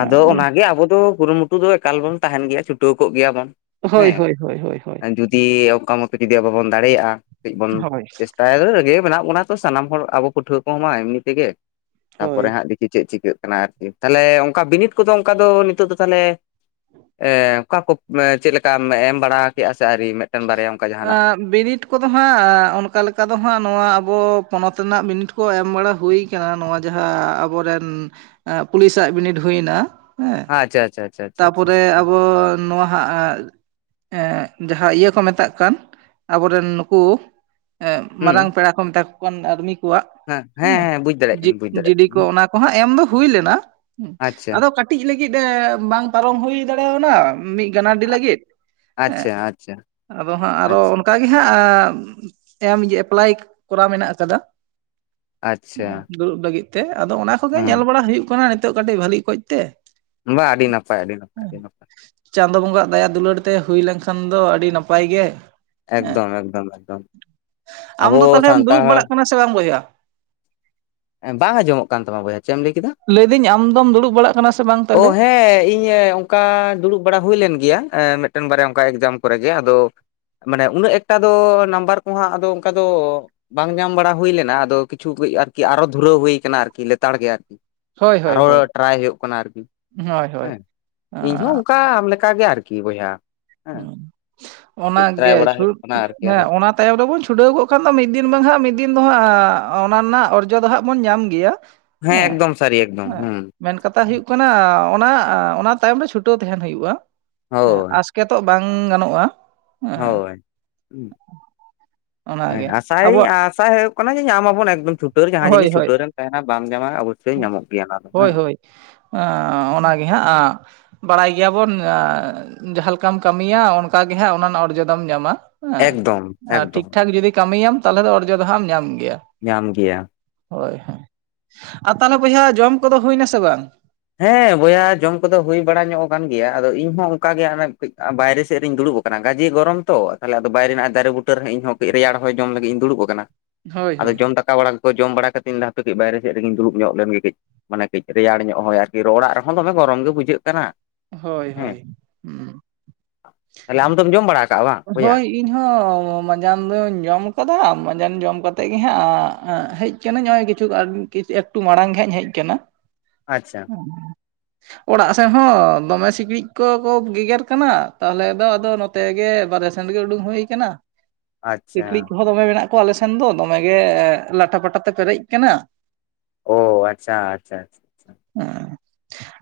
ᱟᱫᱚ ᱚᱱᱟᱜᱮ ᱟᱵᱚ ᱫᱚ ᱠᱩᱨᱩᱢᱩᱴᱩ ᱫᱚ ᱮᱠᱟᱞ ᱵᱚᱱ ᱛᱟᱦᱮᱱ ᱜᱮᱭᱟ ᱪᱷᱩᱴᱟᱹᱣ ᱠᱚᱜ ᱜᱮᱭᱟ ᱵᱚᱱ ᱦᱳᱭ ᱦᱮᱸ ᱦᱳᱭ ᱦᱳᱭ ᱦᱳᱭ ᱦᱳᱭ ᱡᱩᱫᱤ ᱚᱱᱠᱟ ᱢᱚᱛᱚ ᱡᱩᱫᱤ ᱟᱵᱚ ᱵᱚᱱ ᱫᱟᱲᱮᱭᱟᱜ-ᱟ ᱠᱟᱹᱡ ᱵᱚᱱ ᱪᱮᱥᱴᱟᱭ ᱨᱮᱜᱮ ᱢᱮᱱᱟᱜ ᱵᱚᱱᱟ ᱛᱚ ᱥᱟᱱᱟᱢ ᱦᱚᱲ ᱟᱵᱚ ᱯᱟᱹᱴᱷᱩᱣᱟᱹ ᱠᱚᱢᱟ ᱮᱢᱱᱤ ᱛᱮ ᱜᱮ ᱦᱳᱭ ᱛᱟᱨᱯᱚᱨᱮ ᱦᱟᱸᱜ ᱫᱤᱠᱷᱤ ᱪᱮᱫ ᱪᱤᱠᱟᱹᱜ ᱠᱟᱱᱟ ᱟᱨᱠᱤ ᱛᱟᱦᱞᱮ ᱚᱱᱠᱟ ᱵᱤᱱᱤᱰ ᱠᱚᱫᱚ ᱚᱱᱠᱟ ᱫᱚ ᱱᱤᱛᱚᱜ ᱫᱚ ᱛᱟᱦᱚᱞᱮ ᱚᱠᱟ ᱠᱚ ᱪᱮᱫ ᱞᱮᱠᱟᱢ ᱮᱢ ᱵᱟᱲᱟ ᱠᱮᱜ-ᱟ ᱥᱮ ᱟᱹᱣᱨᱤ ᱢᱤᱫᱴᱟᱹᱝ ᱵᱟᱨᱭᱟ ᱚᱱᱠᱟ ᱡᱟᱦᱟᱱᱟᱜ ᱟᱸ ᱵᱤᱱᱤᱰ ᱠᱚᱫᱚ ᱦᱟᱸᱜ ᱚᱱᱠᱟ ᱞᱮᱠᱟ ᱫᱚ ᱦᱟᱸᱜ ᱱᱚᱣᱟ ᱟᱵᱚ ᱯᱚᱱᱚᱛ ᱨᱮᱱᱟᱜ ᱵᱤᱱᱤᱰ ᱠᱚ ᱮᱢ ᱵᱟᱲᱟ ᱦᱩᱭ ᱟᱠᱟᱱᱟ ᱱᱚᱣᱟ ᱡᱟᱦᱟᱸ ᱟᱵᱚᱨᱮᱱ ᱯᱩᱞᱤᱥᱟᱜ ᱵᱤᱱᱤᱰ ᱦᱩᱭ ᱮᱱᱟ ᱦᱮᱸ ᱟᱪᱷᱟ ᱟᱪᱷᱟ ᱛᱟᱯᱚᱨᱮ ᱟᱵᱚ ᱱᱚᱣᱟ ᱦᱟᱸᱜ ᱡᱟᱦᱟᱸ ᱤᱭᱟᱹ ᱠᱚ ᱢᱮᱛᱟᱜ ᱠᱟᱱ ᱟᱵᱚ ᱨᱮᱱ ᱱᱩᱠᱩ ᱦᱩᱸ ᱢᱟᱨᱟᱝ ᱯᱮᱲᱟ ᱠᱚ ᱢᱮᱛᱟ ᱠᱚ ᱠᱟᱱ ᱟᱨᱢᱤ ᱠᱚᱣᱟᱜ ᱦᱮᱸ ᱵᱩᱡ ᱫᱟᱲᱮᱭᱟᱜ ᱡᱤ ᱠᱟᱹᱱᱟᱹᱧ ᱵᱩᱡ ᱫᱟᱲᱮᱭᱟᱜ ᱡᱤᱰᱤ ᱠᱚ ᱠᱟᱹᱱᱟᱹᱧ ᱚᱱᱟ ᱠᱚ ᱦᱟᱸᱜ ᱮᱢ ᱫᱚ ᱦᱩᱭ ᱞᱮᱱᱟ ᱟᱪᱪᱷᱟ ᱟᱫᱚ ᱠᱟᱹᱴᱤᱡ ᱞᱟᱹᱜᱤᱫ ᱵᱟᱝ ᱯᱟᱨᱚᱢ ᱦᱩᱭ ᱫᱟᱲᱮᱣᱟᱱᱟ ᱢᱤᱫ ᱜᱟᱱᱟᱰᱤ ᱞᱟᱹᱜᱤᱫ ᱦᱮᱸ ᱟᱪᱪᱷᱟ ᱟᱪᱪᱷᱟ ᱟᱫᱚ ᱦᱟᱸᱜ ᱟᱪᱪᱷᱟ ᱟᱨᱦᱚᱸ ᱚᱱᱠᱟᱜ ᱜᱮ ᱦᱟᱸᱜ ᱮᱢ ᱮᱯᱞᱟᱭ ᱠᱚᱨᱟᱣ ᱢᱮᱱᱟᱜ ᱟᱠᱟᱫᱟ ᱟᱪᱪᱷᱟ ᱫᱩᱲᱩᱵ ᱞᱟᱹᱜᱤᱫ ᱛᱮ ᱟᱫᱚ ᱚᱱᱟ ᱠᱚᱜᱮ ᱧᱮᱞ ᱦᱩᱸ ᱵᱟᱲᱟ ᱦᱩᱭᱩᱜ ᱠᱟᱱᱟ ᱱᱤᱛᱳᱜ ᱠᱟᱹᱴᱤᱡ ᱵᱷᱟᱹᱞᱤ ᱚᱠᱚᱡ ᱛᱮ ᱵᱟ ᱟᱹᱰᱤ ᱱᱟᱯᱟᱭ ᱟᱹᱰᱤ ᱱᱟᱯᱟᱭ ᱟᱹᱰᱤ ᱱᱟᱯᱟᱭ ᱪᱟᱸᱫᱚ ᱵᱚᱸᱜᱟ ᱟᱜ ᱫᱟᱭᱟ ᱫᱩᱞᱟᱹᱲ ᱛᱮ ᱦᱩᱭ ᱞᱮᱱᱠᱷᱟᱱ ᱫᱚ ᱟᱹᱰᱤ ᱱᱟᱯᱟᱭ ᱜᱮ ᱮᱠᱫᱚᱢ ᱮᱠᱫᱚᱢ ᱮᱠᱫᱚᱢ ᱟᱵᱚ ᱟᱢᱫᱚ ᱛᱟᱦᱚᱞᱮᱢ ᱫᱩᱲᱩᱵ ᱥᱟᱱᱛᱟᱲ ᱵᱟᱲᱟᱜ ᱠᱟᱱᱟ ᱥᱮ ᱵᱟᱝ ᱵᱚᱭᱦᱟ ᱵᱟᱝ ᱟᱸᱡᱚᱢᱚᱜ ᱠᱟᱱ ᱛᱟᱢᱟ ᱵᱚᱭᱦᱟ ᱪᱮᱫ ᱮᱢ ᱞᱟᱹᱭ ᱠᱮᱫᱟ ᱞᱟᱹᱭ ᱫᱟᱹᱧ ᱟᱢ ᱫᱚᱢ ᱫᱩᱲᱩᱵ ᱵᱟᱲᱟᱜ ᱠᱟᱱᱟ ᱥᱮ ᱵᱟᱝ ᱛᱟᱼᱼ ᱚᱻ ᱦᱮᱸ ᱤᱧ ᱚᱱᱠᱟ ᱫᱩᱲᱩᱵ ᱵᱟᱲᱟ ᱦᱩᱭ ᱞᱮᱱ ᱜᱮᱭᱟ ᱢᱤᱫᱴᱮᱱ ᱵᱟᱨᱭᱟ ᱚᱱᱠᱟ ᱮᱠᱡᱟᱢ ᱠᱚᱨᱮ ᱜᱮ ᱟᱫᱚ ᱢᱟᱱᱮ ᱩᱱᱟᱹᱜ ᱮᱠᱴᱟ ᱫᱚ ᱱᱟᱢᱵᱟᱨ ᱠᱚᱦᱟᱸᱜ ᱟᱫᱚ ᱚᱱᱠᱟ ᱫᱚ ᱵᱟᱝ ᱧᱟᱢ ᱵᱟᱲᱟ ᱦᱩᱭ ᱞᱮᱱᱟ ᱟᱫᱚ ᱠᱤᱪᱷᱩ ᱠᱟᱹᱡ ᱟᱨᱠᱤ ᱟᱨᱚ ᱫᱷᱩᱨᱟᱹᱣ ᱦᱩᱭ ᱠᱟᱱᱟ ᱟᱨᱠᱤ ᱞᱮᱛᱟᱲ ᱜᱮ ᱟᱨᱠᱤ ᱦᱳᱭ ᱦᱳᱭ ᱟᱨᱦᱚ ᱦᱳᱭ ᱴᱨᱟᱭ ᱦᱩᱭᱩᱜ ᱠᱟᱱᱟ ᱟᱨᱠᱤ ᱦᱳᱭ ᱦᱳᱭ ᱦᱮᱸ ᱤᱧ ᱦᱚ ᱚᱱᱠᱟ ᱟᱢ ᱞᱮᱠᱟ ᱜᱮ ᱟᱨᱠᱤ ᱵᱚᱭᱦᱟ ᱦᱮᱸ ᱦᱩᱸ ᱚᱱᱟ ᱴᱨᱟᱭ ᱜᱮ ᱵᱟᱲᱟ ᱦᱩᱭᱩᱜ ᱪᱷᱩᱫ ᱠᱟᱱᱟ ᱟᱨᱠᱤ ᱦᱮᱸ ᱟᱨᱚ ᱚᱱᱟ ᱛᱟᱭᱚᱢ ᱨᱮᱵᱚᱱ ᱪᱷᱩᱴᱟᱹᱣ ᱠᱚᱜ ᱠᱷᱟᱱ ᱫᱚ ᱢᱤᱫ ᱫᱤᱱ ᱵᱟᱝ ᱦᱟᱸᱜ ᱢᱤᱫ ᱫᱤᱱ ᱫᱚ ᱦᱟᱸᱜ ᱚᱱᱟ ᱨᱮᱱᱟᱜ ᱚᱨᱡᱚ ᱫᱚ ᱦᱟᱸᱜ ᱵᱚᱱ ᱧᱟᱢ ᱜᱮᱭᱟ ᱦᱮᱸ ᱮᱠᱫᱚᱢ ᱥᱟᱨᱤ ᱮᱠᱫᱚᱢ ᱦᱮᱸ ᱦᱩᱸ ᱢᱮᱱ ᱠᱟᱛᱷᱟ ᱦᱩᱭᱩᱜ ᱠᱟᱱᱟ ᱚᱱᱟ ᱚᱱᱟ ᱛᱟᱭᱚᱢ ᱨᱮ ᱪᱷᱩᱴᱟᱹᱣ ᱛᱟᱦᱮᱸᱱ ᱦᱩᱭᱩᱜ-ᱟ ᱦᱮᱸ ᱦᱳᱭ ᱟᱥ ᱠᱮᱛᱚᱜ ᱵᱟᱝ ᱜᱟᱱᱚᱜ-ᱟ ᱦᱳᱭ ᱦᱮ ᱚᱱᱟᱜᱮ ᱟᱥᱟᱭᱟᱹᱧ ᱟᱵᱚᱣᱟᱜ ᱟᱥ ᱟᱭ ᱦᱩᱭᱩᱜ ᱠᱟᱱᱟ ᱡᱮ ᱧᱟᱢᱟᱵᱚᱱ ᱮᱠᱫᱚᱢ ᱪᱷᱩᱴᱟᱹᱣ ᱡᱟᱦᱟᱸ ᱦᱳᱭ ᱡᱤᱱᱤᱥ ᱦᱳᱭ ᱪᱷᱩᱴᱟᱹᱣ ᱨᱮᱢ ᱛᱟᱦᱮᱱᱟ ᱵᱟᱢ ᱧᱟᱢᱟ ᱧᱟᱢᱚᱜ ᱜᱮᱭᱟ ᱚᱱᱟ ᱫᱚ ᱦᱳᱭ ᱦᱮᱸ ᱦᱳᱭ ᱚᱱᱟᱜᱮ ᱦᱟᱸᱜ ᱵᱟᱲᱟᱭ ᱜᱮᱭᱟᱵᱚᱱ ᱡᱟᱦᱟᱸ ᱞᱮᱠᱟᱢ ᱠᱟᱹᱢᱤᱭᱟ ᱚᱱᱠᱟᱜᱮ ᱦᱟᱸᱜ ᱚᱱᱟ ᱨᱮᱱᱟᱜ ᱚᱨᱡᱚ ᱫᱚᱢ ᱧᱟᱢᱟ ᱮᱠᱫᱚᱢ ᱮᱠᱫᱚᱢ ᱴᱷᱤᱠ ᱴᱷᱟᱠ ᱡᱩᱫᱤ ᱠᱟᱹᱢᱤᱭᱟᱢ ᱛᱟᱦᱚᱞᱮ ᱫᱚ ᱚᱨᱡᱚ ᱫᱚ ᱦᱟᱸᱜ ᱟᱢ ᱧᱟᱢ ᱜᱮᱭᱟ ᱧᱟᱢ ᱜᱮᱭᱟ ᱦᱳᱭ ᱦᱳᱭ ᱟᱨ ᱛᱟᱦᱚᱞᱮ ᱵᱚᱭᱦᱟ ᱡᱚᱢ ᱠᱚᱫᱚ ᱦᱩᱭ ᱮᱱᱟᱥᱮ ᱵᱟᱝ ᱦᱮᱸ ᱵᱚᱭᱦᱟ ᱡᱚᱢ ᱠᱚᱫᱚ ᱦᱩᱭ ᱵᱟᱲᱟ ᱧᱚᱜ ᱟᱠᱟᱱ ᱜᱮᱭᱟ ᱟᱫᱚ ᱤᱧ ᱦᱚᱸ ᱚᱝᱠᱟ ᱜᱮ ᱦᱟᱱᱮ ᱠᱟᱹᱡ ᱵᱟᱭᱨᱮ ᱥᱮᱜ ᱨᱤᱧ ᱫᱩᱲᱩᱵ ᱟᱠᱟᱱᱟ ᱜᱟᱹᱡᱮ ᱜᱚᱨᱚᱢ ᱛᱚ ᱛᱟᱦᱚᱞᱮ ᱟᱫᱚ ᱵᱟᱭᱨᱮ ᱱᱟᱜ ᱫᱟᱨᱮ ᱵᱩᱴᱟᱹ ᱨᱮᱦᱚᱸ ᱤᱧ ᱦᱚᱸ ᱠᱟᱹᱡ ᱨᱮᱭᱟᱲ ᱦᱚᱭ ᱡᱚᱢ ᱞᱟᱹᱜᱤᱫ ᱤᱧ ᱫᱩᱲᱩᱵ ᱟᱠᱟᱱᱟ ᱦᱳᱭ ᱟᱫᱚ ᱦᱳᱭ ᱡᱚᱢ ᱫᱟᱠᱟ ᱵᱟᱲᱟ ᱡᱚᱢ ᱵᱟᱲᱟ ᱠᱟᱛᱤᱱ ᱦᱟᱯᱮ ᱠᱟᱹᱡ ᱵᱟᱭᱨᱮ ᱥᱮᱫ ᱨᱮᱜᱤᱧ ᱫᱩᱲᱩᱵ ᱧᱚᱜ ᱞᱮᱱ ᱜᱮ ᱠᱟᱹᱡ ᱢᱟᱱᱮ ᱠᱟᱹᱡ ᱨᱮᱭᱟᱲ ᱧᱚᱜ ᱦᱚᱭ ᱟᱨ ᱚᱲᱟᱜ ᱨᱮᱦᱚᱸ ᱫᱚᱢᱮ ᱜᱚᱨᱚᱢ ᱜᱮ ᱵᱩᱡᱷᱟᱹᱜ ᱠᱟᱱᱟ ᱦᱳᱭ ᱦᱮᱸ ᱦᱳᱭ ᱦᱩᱸ ᱛᱟᱦᱚᱞᱮ ᱟᱢ ᱫᱚᱢ ᱡᱚᱢ ᱵᱟᱲᱟ ᱟᱠᱟᱜᱼᱟ ᱵᱟᱝ ᱵᱚᱭᱦᱟ ᱦᱳᱭ ᱤᱧ ᱦᱚᱸ ᱢᱟᱸᱡᱟᱱ ᱫᱚᱧ ᱡᱚᱢ ᱟᱠᱟᱫᱟ ᱢᱟᱡᱟᱱ ᱡᱚᱢ ᱠᱟᱛᱮᱜ ᱜᱮ ᱦᱟᱸᱜ ᱦᱮᱡ ᱠᱟᱱᱟᱧ ᱱᱚᱜᱚᱭ ᱠᱤᱪᱷᱩ ᱮᱠᱴᱩ ᱢᱟᱲᱟᱝ ᱜᱮ ᱦᱟᱜ ᱤᱧ ᱦᱮᱡ ᱟᱠᱟᱱᱟ ᱟᱪᱪᱷᱟ ᱚᱲᱟᱜ ᱥᱮᱡ ᱟᱪᱪᱷᱟ ᱦᱚᱸ ᱫᱚᱢᱮ ᱥᱤᱠᱬᱤᱡ ᱠᱚᱠᱚ ᱜᱮᱜᱮᱨ ᱠᱟᱱᱟ ᱛᱟᱦᱚᱞᱮ ᱫᱚ ᱟᱫᱚ ᱱᱚᱛᱮ ᱜᱮ ᱵᱟᱨᱮ ᱥᱮᱱ ᱜᱮ ᱩᱰᱩᱝ ᱦᱩᱭ ᱠᱟᱱᱟ ᱟᱪᱪᱷᱟ ᱥᱤᱠᱬᱤᱡ ᱠᱚᱦᱚᱸ ᱫᱚᱢᱮ ᱢᱮᱱᱟᱜ ᱠᱚᱣᱟ ᱟᱞᱮ ᱥᱮᱱ ᱫᱚ ᱫᱚᱢᱮ ᱜᱮ ᱞᱟᱴᱟ ᱯᱟᱴᱟ ᱛᱮ ᱯᱮᱨᱮᱡ ᱠᱟᱱᱟ ᱚ ᱟᱪᱪᱷᱟ ᱟᱪᱪᱷᱟ ᱟᱪᱪᱷᱟ (unintelligible)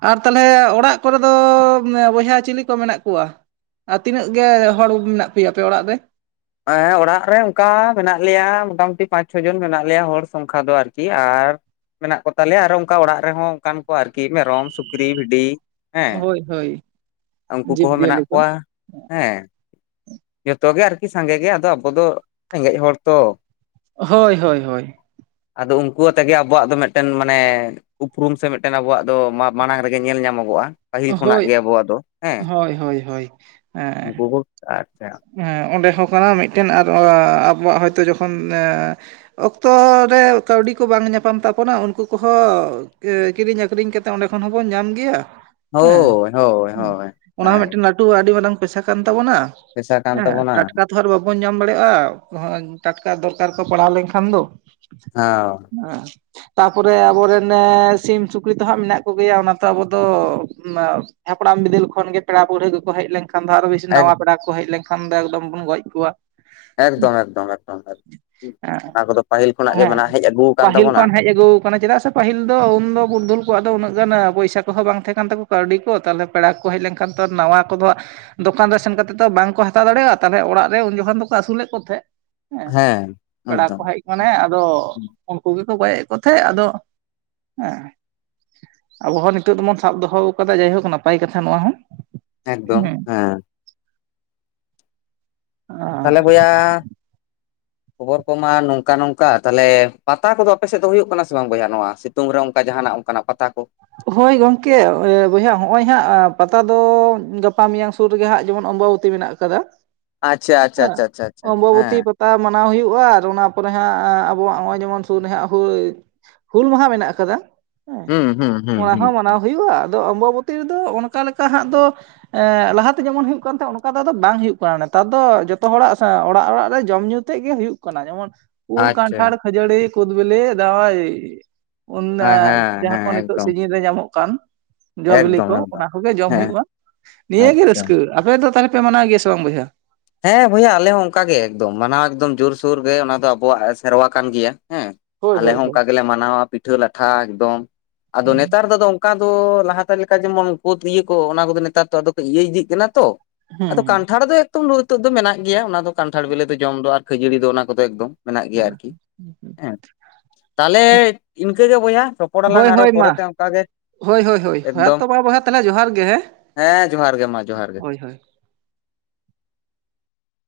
ᱟᱨ ᱛᱟᱦᱚᱞᱮ ᱚᱲᱟᱜ ᱠᱚᱨᱮ ᱫᱚ ᱵᱚᱭᱦᱟ ᱪᱤᱞᱤ ᱠᱚ ᱢᱮᱱᱟᱜ ᱠᱚᱣᱟ ᱟᱨ ᱛᱤᱱᱟᱹᱜ ᱜᱮ ᱦᱚᱲ ᱢᱮᱱᱟᱜ ᱯᱮᱭᱟ ᱟᱯᱮ ᱚᱲᱟᱜ ᱨᱮ ᱚᱲᱟᱜ ᱨᱮ ᱚᱝᱠᱟ ᱢᱮᱱᱟᱜ ᱞᱮᱭᱟ ᱢᱳᱚᱴᱟᱢᱩᱴᱤ ᱯᱟᱸᱪ ᱪᱷᱚ ᱡᱚᱱ ᱢᱮᱱᱟᱜ ᱞᱮᱭᱟ ᱦᱚᱲ ᱥᱚᱝᱠᱷᱟ ᱫᱚ ᱟᱨᱠᱤ ᱟᱨ ᱢᱮᱱᱟᱜ ᱠᱚ ᱛᱟᱞᱮᱭᱟ ᱟᱨᱚ ᱚᱱᱠᱟ ᱚᱲᱟᱜ ᱨᱮᱦᱚᱸ ᱚᱱᱠᱟᱱ ᱠᱚ ᱟᱨᱠᱤ ᱢᱮᱨᱚᱢ ᱥᱩᱠᱨᱤ ᱵᱷᱤᱰᱤ ᱦᱮᱸ ᱦᱳᱭ ᱦᱳᱭ ᱩᱱᱠᱩ ᱡᱤᱵᱽ ᱠᱚᱦᱚᱸ ᱢᱮᱱᱟᱜ ᱡᱤᱭᱟᱹᱞᱤ ᱠᱚ ᱠᱚᱣᱟ ᱦᱮᱸ ᱡᱚᱛᱚ ᱜᱮ ᱟᱨᱠᱤ ᱥᱟᱸᱜᱮ ᱜᱮ ᱟᱫᱚ ᱟᱵᱚ ᱫᱚ ᱨᱮᱸᱜᱮᱡ ᱦᱚᱲ ᱛᱚ ᱦᱳᱭ ᱦᱳᱭ ᱦᱳᱭ ᱟᱫᱚ ᱩᱱᱠᱩ ᱟᱛᱮ ᱜᱮ ᱟᱵᱚᱣᱟᱜ ᱫᱚ ᱢᱮᱫᱴᱮᱱ ᱢᱟᱱᱮ ᱩᱯᱨᱩᱢ ᱥᱮ ᱢᱮᱫᱴᱮᱱ ᱟᱵᱚᱣᱟᱜ ᱫᱚ ᱢᱟᱲᱟᱝ ᱨᱮᱜᱮ ᱧᱮᱞ ᱧᱟᱢᱚᱜᱚᱜᱼᱟ ᱯᱟᱹᱦᱤᱞ ᱠᱷᱚᱱᱟᱜ ᱦᱳᱭ ᱜᱮ ᱟᱵᱚᱣᱟᱜ ᱫᱚ ᱦᱮᱸ ᱦᱳᱭ ᱦᱳᱭ ᱦᱳᱭ ᱦᱮᱸ ᱩᱱᱠᱩ ᱠᱚ ᱟᱪᱪᱷᱟ ᱚᱸᱰᱮ ᱦᱚᱸ ᱠᱟᱱᱟ ᱢᱤᱫᱴᱮᱱ ᱟᱨ ᱟᱵᱚᱣᱟᱜ ᱦᱚᱭᱛᱳ ᱡᱚᱠᱷᱚᱱ ᱚᱠᱛᱚ ᱨᱮ ᱠᱟᱹᱣᱰᱤ ᱠᱚ ᱵᱟᱝ ᱧᱟᱯᱟᱢ ᱛᱟᱵᱚᱱᱟ ᱩᱱᱠᱩ ᱠᱚᱦᱚᱸ ᱠᱤᱨᱤᱧ ᱟᱹᱠᱷᱨᱤᱧ ᱠᱟᱛᱮᱜ ᱚᱸᱰᱮ ᱠᱷᱚᱱ ᱦᱚᱸᱵᱚᱱ ᱧᱟᱢ ᱜᱮᱭᱟ ᱦᱮᱸ ᱦᱳᱭ ᱦᱳᱭ ᱦᱳᱭ ᱚᱱᱟ ᱦᱚᱸ ᱦᱳᱭ ᱢᱤᱫᱴᱮᱱ ᱞᱟᱹᱴᱩ ᱟᱹᱰᱤ ᱢᱟᱨᱟᱝ ᱯᱮᱥᱟ ᱠᱟᱱ ᱛᱟᱵᱚᱱᱟ ᱯᱮᱥᱟ ᱠᱟᱱ ᱮ ᱛᱟᱵᱚᱱᱟ ᱴᱟᱴᱠᱟ ᱛᱚ ᱟᱨ ᱵᱟᱵᱚ ᱵᱟᱵᱚᱱ ᱧᱟᱢ ᱫᱟᱲᱮᱭᱟᱜᱼᱟ ᱴᱟᱴᱠᱟ ᱫᱚᱨᱠᱟᱨ ᱠᱚ ᱯᱟᱲᱟᱣ ᱞᱮᱱᱠᱷᱟᱱ ᱫᱚ ᱦᱮᱸ (unintelligible) ᱛᱟ ᱯᱚᱨᱮ ᱟᱵᱚᱨᱮᱱ ᱥᱤᱢ ᱥᱩᱠᱨᱤ ᱛᱚ ᱦᱟᱸᱜ ᱢᱮᱱᱟᱜ ᱠᱚ ᱜᱮᱭᱟ ᱚᱱᱟ ᱛᱚ ᱟᱵᱚ ᱫᱚ ᱦᱟᱯᱲᱟᱢ ᱵᱤᱫᱟᱹᱞ ᱠᱷᱚᱱ ᱜᱮ ᱯᱮᱲᱟ ᱯᱟᱹᱲᱦᱟᱹ ᱠᱚ ᱠᱚ ᱦᱮᱡ ᱞᱮᱱᱠᱷᱟᱱ ᱫᱚ ᱟᱨ ᱦᱚᱸ ᱮᱠ ᱱᱟᱣᱟ ᱯᱮᱲᱟ ᱠᱚ ᱦᱮᱡ ᱞᱮᱠᱷᱟᱱ ᱫᱚ ᱮᱠᱫᱚᱢ ᱵᱚᱱ ᱜᱚᱡ ᱠᱚᱣᱟ᱾ ᱮᱠᱫᱚᱢ ᱮᱠᱫᱚᱢ ᱮᱠᱫᱚᱢ᱾ ᱚᱱᱟ ᱠᱚᱫᱚ ᱯᱟᱹᱦᱤᱞ ᱠᱷᱚᱱᱟᱜ ᱜᱮ ᱦᱮᱸ ᱢᱮᱱᱟ ᱦᱮᱡ ᱟᱹᱜᱩ ᱟᱠᱟᱱ ᱯᱟᱹᱦᱤᱞ ᱛᱟᱵᱚᱱᱟ᱾ ᱠᱷᱚᱱ ᱦᱮᱡ ᱟᱹᱜᱩ ᱠᱟᱱᱟ ᱪᱮᱫᱟᱜ ᱥᱮ ᱯᱟᱹᱦᱤᱞ ᱫᱚ ᱩᱱᱫᱚ ᱯᱩᱨᱫᱷᱩᱞ ᱠᱚᱣᱟᱜ ᱫᱚ ᱩᱱᱟᱹᱜ ᱜᱟᱱ ᱯᱚᱭᱥᱟ ᱠᱚᱦᱚᱸ ᱵᱟᱝ ᱛᱟᱦᱮᱸ ᱠᱟᱱ ᱛᱟᱠᱚ ᱠᱟᱹᱣᱰᱤ ᱠᱚ ᱛᱟᱦᱚᱞᱮ ᱯᱮᱲᱟ ᱠᱚ ᱦᱮᱡ ᱞᱮᱱᱠᱷᱟᱱ ᱛᱚ ᱱᱟᱣᱟ ᱠᱚᱫᱚ ᱫᱚᱠᱟᱱ ᱨᱮ ᱥᱮᱱ ᱠᱟᱛᱮ ᱵᱟᱝ ᱠᱚ ᱦᱟᱛᱟᱣ ᱫᱟᱲᱮᱭᱟᱜᱼᱟ᱾ ᱛᱟᱦᱚᱞᱮ ᱚᱲᱟᱜ ᱨᱮ ᱩᱱ ᱡᱚᱠᱷᱚᱱ ᱫᱚᱠᱚ ᱟᱹᱥᱩᱞᱮᱫ ᱠᱚ ᱛᱟᱦᱮᱸᱫ ᱦᱮᱸ ᱯᱮᱲᱟ ᱠᱚ ᱢᱟᱱᱮ ᱟᱫᱚ ᱩᱱᱠᱩ ᱜᱮᱠᱚ ᱜᱚᱭᱮᱜ ᱠᱚᱝ ᱛᱟᱦᱮᱸᱫ᱾ ᱟᱫᱚ ᱟᱵᱚ ᱦᱚᱸ ᱱᱤᱛᱚᱜ ᱫᱚᱵᱚᱱ ᱥᱟᱵ ᱫᱚᱦᱚ ᱟᱠᱟᱫᱟ ᱡᱟᱭᱦᱳᱠ ᱱᱟᱯᱟᱭ ᱠᱟᱛᱷᱟ ᱱᱚᱣᱟ ᱦᱚᱸ ᱮᱠᱫᱚᱢ ᱦᱮᱸ ᱛᱟᱦᱚᱞᱮ ᱵᱚᱭᱦᱟ ᱠᱷᱚᱵᱚᱨ ᱠᱚᱢᱟ ᱱᱚᱝᱠᱟ ᱱᱚᱝᱠᱟ ᱛᱟᱦᱚᱞᱮ ᱯᱟᱛᱟ ᱠᱚᱫᱚ ᱟᱯᱮ ᱥᱮᱫ ᱫᱚ ᱦᱩᱭᱩᱜ ᱠᱟᱱᱟ ᱥᱮ ᱵᱟᱝ ᱵᱚᱭᱦᱟ ᱱᱚᱣᱟ ᱥᱤᱛᱩᱝ ᱨᱮ ᱚᱱᱠᱟ ᱡᱟᱦᱟᱸᱱᱟᱜ ᱚᱱᱠᱟᱱᱟᱜ ᱯᱟᱛᱟ ᱠᱚ ᱦᱳᱭ ᱜᱚᱝᱠᱮ ᱵᱚᱭᱦᱟ ᱱᱚᱜᱼᱚᱭ ᱦᱟᱸᱜ ᱯᱟᱛᱟ ᱫᱚ ᱜᱟᱯᱟ ᱢᱮᱭᱟᱝ ᱥᱩᱨ ᱨᱮᱜᱮ ᱦᱟᱸᱜ ᱡᱮᱢᱚᱱ ᱚᱢᱵᱟᱵᱚᱛᱤ ᱢᱮᱱᱟᱜ ᱠᱟᱫᱟ ᱟᱪᱪᱷᱟ ᱟᱪᱪᱷᱟ ᱪᱷᱟ ᱪᱷᱟ ᱪᱷᱟ ᱦᱮᱸ ᱛᱟ ᱢᱟᱱᱟᱣ ᱦᱩᱭᱩᱜᱼᱟ ᱟᱨ ᱚᱱᱟ ᱯᱚᱨᱮ ᱦᱟᱸᱜ ᱟᱵᱚᱣᱟᱜ ᱱᱚᱜᱼᱚᱭ ᱡᱮᱢᱚᱱ ᱥᱩᱨ ᱦᱟᱜ ᱦᱳ ᱦᱩᱞ ᱢᱟᱦᱟ ᱢᱮᱱᱟᱜ ᱟᱠᱟᱫᱟ᱾ ᱦᱩᱸ ᱦᱩᱸ ᱚᱱᱟ ᱦᱩᱸ ᱦᱚᱸ ᱢᱟᱱᱟᱣ ᱦᱩᱭᱩᱜᱼᱟ᱾ᱟᱫᱚ ᱚᱢᱵᱟᱵᱚᱛᱤ ᱨᱮᱫᱚ ᱚᱱᱠᱟ ᱞᱮᱠᱟ ᱦᱟᱸᱜ ᱫᱚ ᱞᱟᱦᱟ ᱛᱮ ᱡᱮᱢᱚᱱ ᱦᱩᱭᱩᱜ ᱠᱟᱱ ᱛᱟᱦᱮᱸ ᱚᱱᱠᱟ ᱫᱚ ᱟᱫᱚ ᱵᱟᱝ ᱦᱩᱭᱩᱜ ᱠᱟᱱᱟ᱾ᱱᱮᱛᱟᱨ ᱫᱚ ᱡᱚᱛᱚ ᱦᱚᱲᱟᱜ ᱥᱮ ᱚᱲᱟᱜ ᱚᱲᱟᱜ ᱨᱮ ᱡᱚᱢ ᱧᱩ ᱛᱮᱫ ᱜᱮ ᱦᱩᱭᱩᱜ ᱠᱟᱱᱟ᱾ᱡᱮᱢᱚᱱ ᱩᱞ ᱟᱪᱪᱷᱟ ᱠᱟᱱᱴᱷᱟᱲ ᱠᱷᱟᱹᱡᱟᱹᱲᱤ ᱠᱩᱫ ᱵᱤᱞᱤ ᱫᱟᱭ ᱚᱱ ᱫᱟ ᱦᱮᱸ ᱦᱮᱸ ᱡᱟᱸᱦᱟ ᱦᱮᱸ ᱠᱷᱚᱱ ᱮᱠᱫᱚᱢ ᱨᱮ ᱧᱟᱢᱚᱜ ᱠᱟᱱ ᱡᱚ ᱵᱤᱞᱤ ᱮᱠᱫᱚᱢ ᱠᱚ ᱮᱠᱫᱚᱢ ᱚᱱᱟ ᱠᱚᱜᱮ ᱡᱚᱢ ᱦᱮᱸ ᱦᱩᱭᱩᱜᱼᱟ ᱱᱤᱭᱟᱹ ᱜᱮ ᱟᱪᱪᱷᱟ ᱨᱟᱹᱥᱠᱟᱹ ᱟᱯᱮ ᱫᱚ ᱛᱟᱦᱚᱞᱮ ᱯᱮ ᱢᱟᱱᱟᱣ ᱜᱮᱭᱟ ᱥᱮ ᱵᱟᱝ ᱵᱚᱭᱦᱟ? ᱦᱮᱸ ᱵᱚᱭᱦᱟ ᱟᱞᱮ ᱦᱚᱸ ᱚᱱᱠᱟᱜᱮ ᱮᱠᱫᱚᱢ ᱢᱟᱱᱟᱣ ᱮᱠᱫᱚᱢ ᱡᱳᱨᱥᱳᱨ ᱜᱮ ᱚᱱᱟ ᱫᱚ ᱟᱵᱚᱣᱟᱜ ᱥᱮᱨᱣᱟ ᱠᱟᱱ ᱜᱮᱭᱟ ᱦᱮᱸ ᱦᱳᱭ ᱟᱞᱮ ᱦᱳᱭ ᱦᱚᱸ ᱦᱳᱭ ᱚᱱᱠᱟ ᱜᱮ ᱞᱮ ᱢᱟᱱᱟᱣᱟ ᱯᱤᱴᱷᱟᱹ ᱞᱟᱴᱷᱟ ᱮᱠᱫᱚᱢ᱾ ᱟᱫᱚ ᱦᱩᱸ ᱱᱮᱛᱟᱨ ᱫᱚ ᱚᱱᱠᱟ ᱫᱚ ᱞᱟᱦᱟᱛᱮ ᱞᱮᱠᱟ ᱡᱮᱢᱚᱱ ᱠᱳᱫ ᱤᱭᱟᱹ ᱠᱚ ᱚᱱᱟ ᱠᱚ ᱫᱚ ᱱᱮᱛᱟᱨ ᱟᱫᱚ ᱤᱭᱟᱹ ᱤᱫᱤᱜ ᱠᱟᱱᱟ ᱛᱚ ᱟᱫᱚ ᱦᱩᱸ ᱠᱟᱱᱴᱷᱟᱲ ᱫᱚ ᱮᱠᱫᱚᱢ ᱱᱤᱛᱚᱜ ᱫᱚ ᱢᱮᱱᱟᱜ ᱜᱮᱭᱟ᱾ ᱚᱱᱟ ᱫᱚ ᱠᱟᱱᱴᱷᱟᱲ ᱵᱮᱞᱮ ᱫᱚ ᱡᱚᱢ ᱫᱚ ᱟᱨ ᱠᱷᱟᱹᱡᱟᱹᱲᱤ ᱫᱚ ᱚᱱᱟ ᱠᱚᱫᱚ ᱮᱠᱫᱚᱢ ᱢᱮᱱᱟᱜ ᱜᱮᱭᱟ ᱟᱨᱠᱤ ᱦᱮᱸ (unintelligible) ᱛᱟᱦᱚᱞᱮ ᱤᱱᱠᱟᱹᱜᱮ ᱵᱚᱭᱦᱟ ᱨᱚᱯᱚᱲᱟᱞᱟᱝ ᱦᱳᱭ ᱟᱨᱚ ᱦᱳᱭ ᱢᱟ ᱯᱚᱨᱮ ᱛᱮ ᱚᱱᱠᱟ ᱜᱮ ᱦᱳᱭ ᱦᱳᱭ ᱦᱳᱭ ᱦᱮᱸ ᱮᱠᱫᱚᱢ ᱛᱚ ᱢᱟ ᱵᱚᱭᱦᱟ ᱛᱟᱦᱚᱞᱮ ᱡᱚᱦᱟᱨ ᱜᱮ ᱦᱮᱸ ᱦᱮᱸ ᱡᱚᱦᱟᱸᱨ ᱜᱮ ᱢᱟ ᱡᱚᱦᱟᱸᱨ ᱜᱮ ᱦᱳᱭ ᱦᱳᱭ